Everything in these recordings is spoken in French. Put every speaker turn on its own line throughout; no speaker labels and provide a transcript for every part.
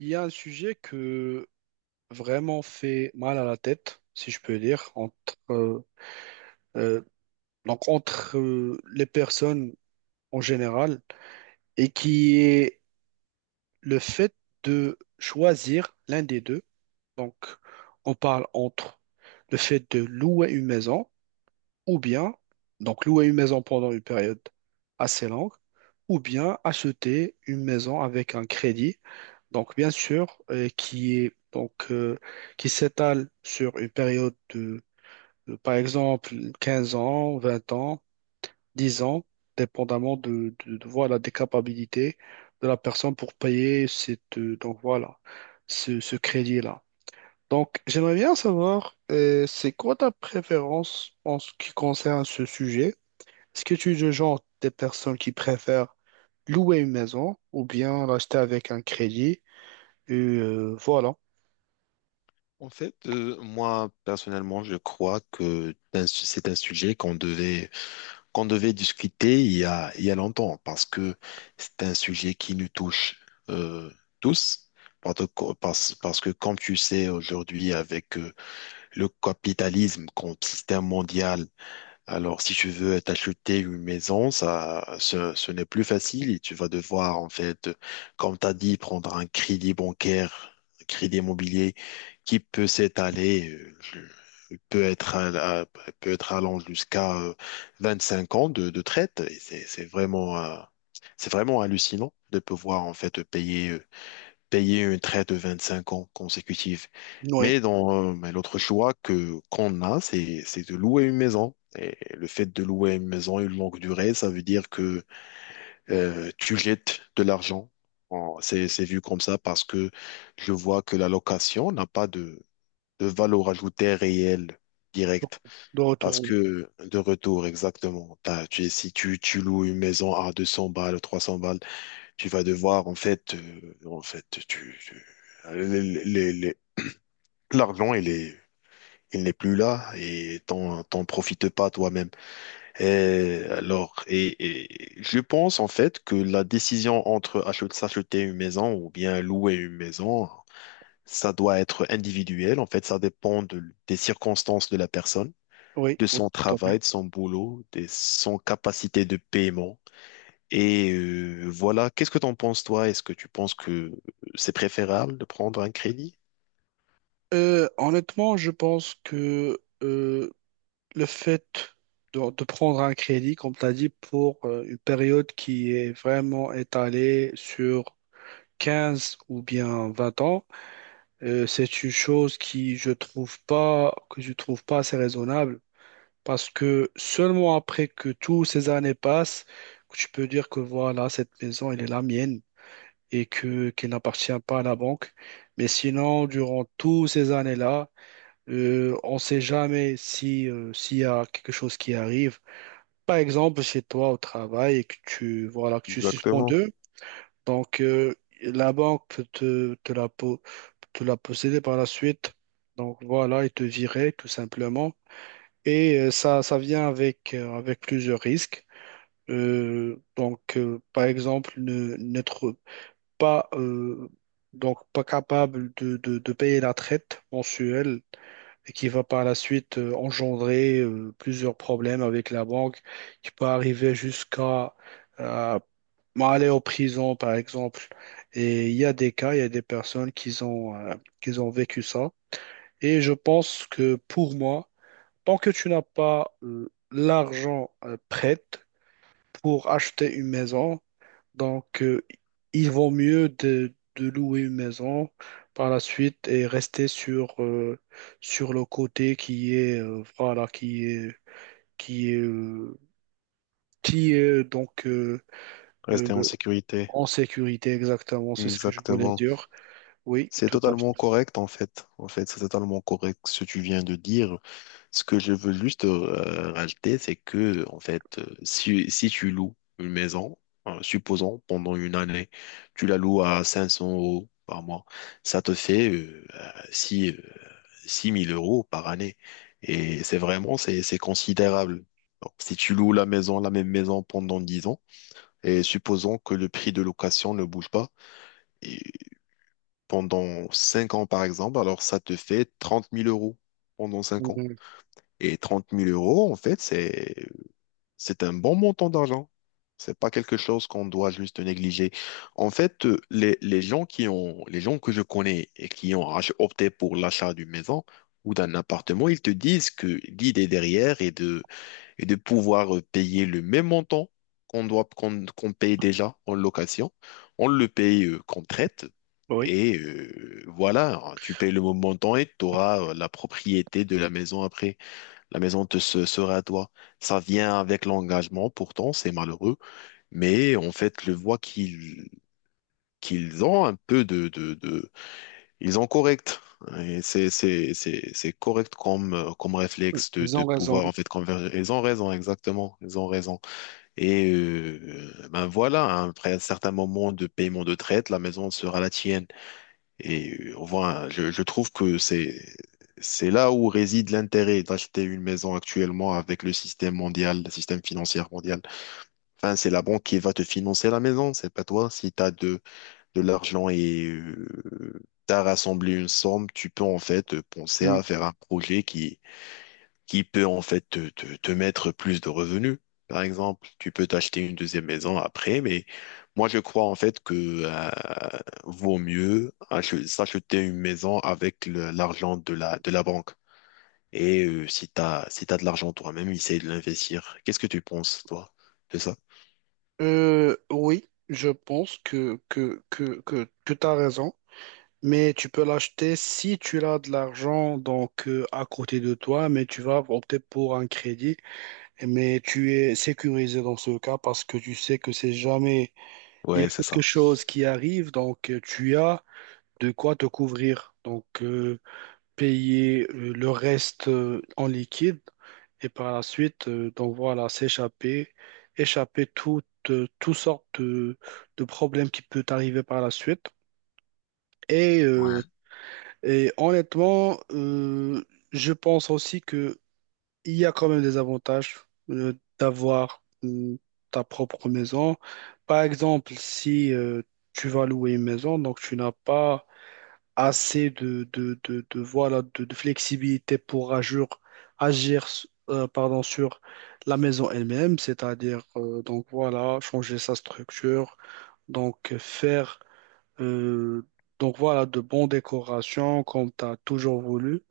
Il y a un sujet que vraiment fait mal à la tête, si je peux dire, euh, euh, entre les personnes en général, et qui est le fait de choisir l'un des deux. Donc, on parle entre le fait de louer une maison ou bien donc louer une maison pendant une période assez longue, ou bien acheter une maison avec un crédit, donc bien sûr, qui est donc qui s'étale sur une période de, par exemple 15 ans, 20 ans, 10 ans, dépendamment de, voilà des capacités de la personne pour payer cette donc voilà ce crédit-là. Donc, j'aimerais bien savoir, c'est quoi ta préférence en ce qui concerne ce sujet? Est-ce que tu es le genre des personnes qui préfèrent louer une maison ou bien l'acheter avec un crédit? Et, voilà.
En fait, moi personnellement, je crois que c'est un sujet qu'on devait discuter il y a longtemps parce que c'est un sujet qui nous touche euh, tous parce que comme tu sais aujourd'hui avec le capitalisme comme système mondial. Alors, si tu veux t'acheter une maison, ce n'est plus facile et tu vas devoir, en fait, comme tu as dit, prendre un crédit bancaire, un crédit immobilier qui peut s'étaler, peut être, à- à- peut être allant jusqu'à 25 ans de traite. Et c'est vraiment hallucinant de pouvoir, en fait, payer une traite de 25 ans consécutifs.
Oui.
Mais l'autre choix que qu'on a, c'est de louer une maison. Et le fait de louer une maison une longue durée, ça veut dire que tu jettes de l'argent. C'est vu comme ça parce que je vois que la location n'a pas de valeur ajoutée réelle
Donc,
directe.
de retour.
Parce
Oui,
que de retour, exactement. Si tu loues une maison à 200 balles, 300 balles, tu vas devoir, en fait, les- les- les- l'argent, il n'est plus là et t'en profites pas toi-même. Et alors, et je pense, en fait, que la décision entre s'acheter une maison ou bien louer une maison, ça doit être individuel. En fait, ça dépend des circonstances de la personne,
oui,
de
oui,
son
tant mieux.
travail, de son boulot, de son capacité de paiement et voilà, qu'est-ce que t'en penses toi? Est-ce que tu penses que c'est préférable de prendre un crédit?
Honnêtement, je pense que le fait de prendre un crédit, comme tu as dit, pour une période qui est vraiment étalée sur 15 ou bien 20 ans, c'est une chose qui, je trouve pas, que je trouve pas assez raisonnable. Parce que seulement après que toutes ces années passent, que tu peux dire que voilà, cette maison, elle est la mienne et que qu'elle n'appartient pas à la banque. Mais sinon, durant toutes ces années-là, on ne sait jamais si, s'il y a quelque chose qui arrive. Par exemple, chez toi au travail et que tu suspends
Exactement.
deux. Donc, la banque peut te la posséder par la suite. Donc, voilà, ils te viraient tout simplement. Et ça vient avec plusieurs risques. Donc, par exemple, n'être pas, euh, pas capable de payer la traite mensuelle et qui va par la suite engendrer plusieurs problèmes avec la banque qui peut arriver jusqu'à euh, aller en prison, par exemple. Et il y a des cas, il y a des personnes qui ont vécu ça. Et je pense que pour moi, tant que tu n'as pas l'argent prêt pour acheter une maison, donc il vaut mieux de louer une maison par la suite et rester sur le côté qui est qui est euh, qui est donc euh,
Rester en
euh,
sécurité.
en sécurité exactement, c'est ce que je voulais
Exactement.
dire. Oui,
C'est
tout à
totalement
fait.
correct en fait. En fait, c'est totalement correct ce que tu viens de dire. Ce que je veux juste rajouter, c'est que en fait, si tu loues une maison, supposons pendant une année, tu la loues à 500 € par mois, ça te fait 6 000 € par année. Et c'est considérable. Donc, si tu loues la maison, la même maison pendant 10 ans, et supposons que le prix de location ne bouge pas, pendant 5 ans, par exemple, alors ça te fait 30 000 € pendant 5 ans.
Euh,
Et trente mille euros, en fait, c'est un bon montant d'argent. C'est pas quelque chose qu'on doit juste négliger. En fait, les gens que je connais et qui ont opté pour l'achat d'une maison ou d'un appartement, ils te disent que l'idée derrière est de pouvoir payer le même montant qu'on paye déjà en location. On le paye qu'on traite
oui,
et voilà, hein, tu payes le montant et tu auras la propriété de la maison après. La maison te sera à toi. Ça vient avec l'engagement, pourtant, c'est malheureux. Mais en fait, le voit qu'ils ont un peu Ils ont correct. Hein, et c'est correct comme, comme
oui,
réflexe de,
ils
de
ont raison.
pouvoir en fait converger. Ils ont raison, exactement. Ils ont raison. Et ben voilà, hein, après un certain moment de paiement de traite, la maison sera la tienne. Et voilà, je trouve que c'est là où réside l'intérêt d'acheter une maison actuellement avec le système mondial, le système financier mondial. Enfin, c'est la banque qui va te financer la maison, c'est pas toi. Si tu as de l'argent et tu as rassemblé une somme, tu peux en fait penser à faire un projet qui peut en fait te mettre plus de revenus. Par exemple, tu peux t'acheter une deuxième maison après, mais moi je crois en fait que euh, vaut mieux s'acheter une maison avec l'argent de la banque. Et si t'as de l'argent toi-même, essaye de l'investir. Qu'est-ce que tu penses, toi, de ça?
Oui, je pense que tu as raison, mais tu peux l'acheter si tu as de l'argent donc à côté de toi, mais tu vas opter pour un crédit, mais tu es sécurisé dans ce cas parce que tu sais que c'est jamais, il y a
Ouais, c'est
quelque
ça.
chose qui arrive, donc tu as de quoi te couvrir. Donc, payer le reste en liquide et par la suite, donc voilà, échapper toutes sortes de problèmes qui peuvent arriver par la suite. Et, euh, et honnêtement, je pense aussi que il y a quand même des avantages euh, d'avoir ta propre maison. Par exemple, si tu vas louer une maison, donc tu n'as pas assez de flexibilité pour agir pardon, sur la maison elle-même, c'est-à-dire donc voilà, changer sa structure, donc faire euh, donc voilà, de bonnes décorations comme tu as toujours voulu.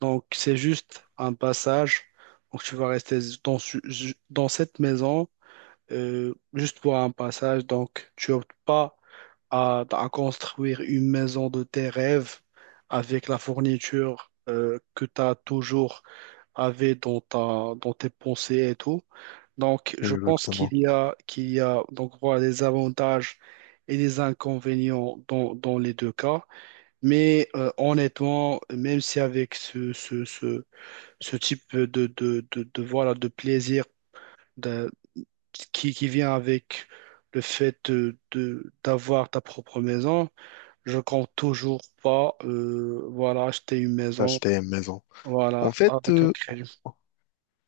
Donc c'est juste un passage. Donc tu vas rester dans cette maison juste pour un passage. Donc, tu optes pas à construire une maison de tes rêves avec la fourniture que tu as toujours avait dans tes pensées et tout. Donc, je pense
Exactement.
qu'il y a donc, voilà, des avantages et des inconvénients dans les deux cas. Mais honnêtement, même si avec ce type de plaisir, qui vient avec le fait d'avoir ta propre maison. Je compte toujours pas voilà, acheter une maison
Acheter une maison. En
voilà,
fait,
avec un crédit.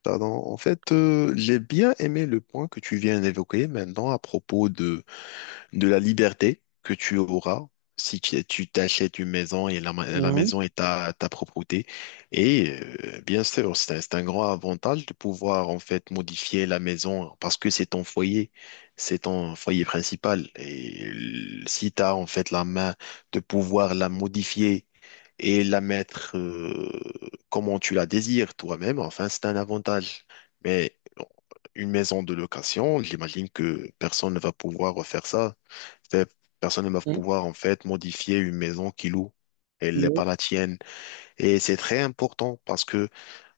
pardon, j'ai bien aimé le point que tu viens d'évoquer maintenant à propos de la liberté que tu auras si tu t'achètes une maison et la
Mhm,
maison est ta propriété. Et bien sûr, c'est un grand avantage de pouvoir en fait modifier la maison parce que c'est ton foyer principal. Et si tu as en fait la main de pouvoir la modifier et la mettre comment tu la désires toi-même, enfin, c'est un avantage. Mais bon, une maison de location, j'imagine que personne ne va pouvoir refaire ça. Ces personne ne va
mhm,
pouvoir en fait modifier une maison qu'il loue. Elle n'est
oui,
pas la tienne. Et c'est très important parce que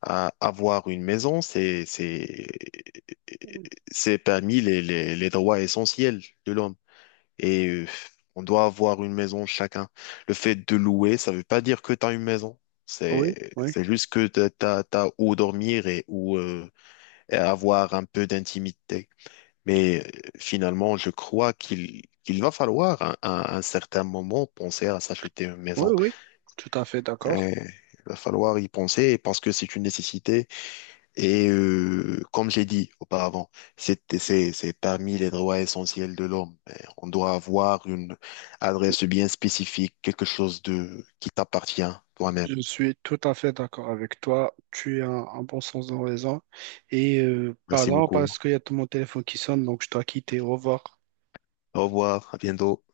avoir une maison, c'est parmi les droits essentiels de l'homme. Et on doit avoir une maison chacun. Le fait de louer, ça veut pas dire que tu as une maison.
oui,
C'est,
oui,
c'est juste que tu as, où dormir et où et avoir un peu d'intimité. Mais finalement, je crois qu'il va falloir à un certain moment penser à s'acheter une
oui,
maison.
oui, tout à fait
Euh,
d'accord.
il va falloir y penser parce que c'est une nécessité. Et comme j'ai dit auparavant, c'est parmi les droits essentiels de l'homme. On doit avoir une adresse bien spécifique, quelque chose de qui t'appartient toi-même.
Je suis tout à fait d'accord avec toi. Tu as un bon sens de raison. Et
Merci
pardon,
beaucoup.
parce qu'il y a tout mon téléphone qui sonne, donc je dois quitter. Au revoir.
Au revoir, à bientôt.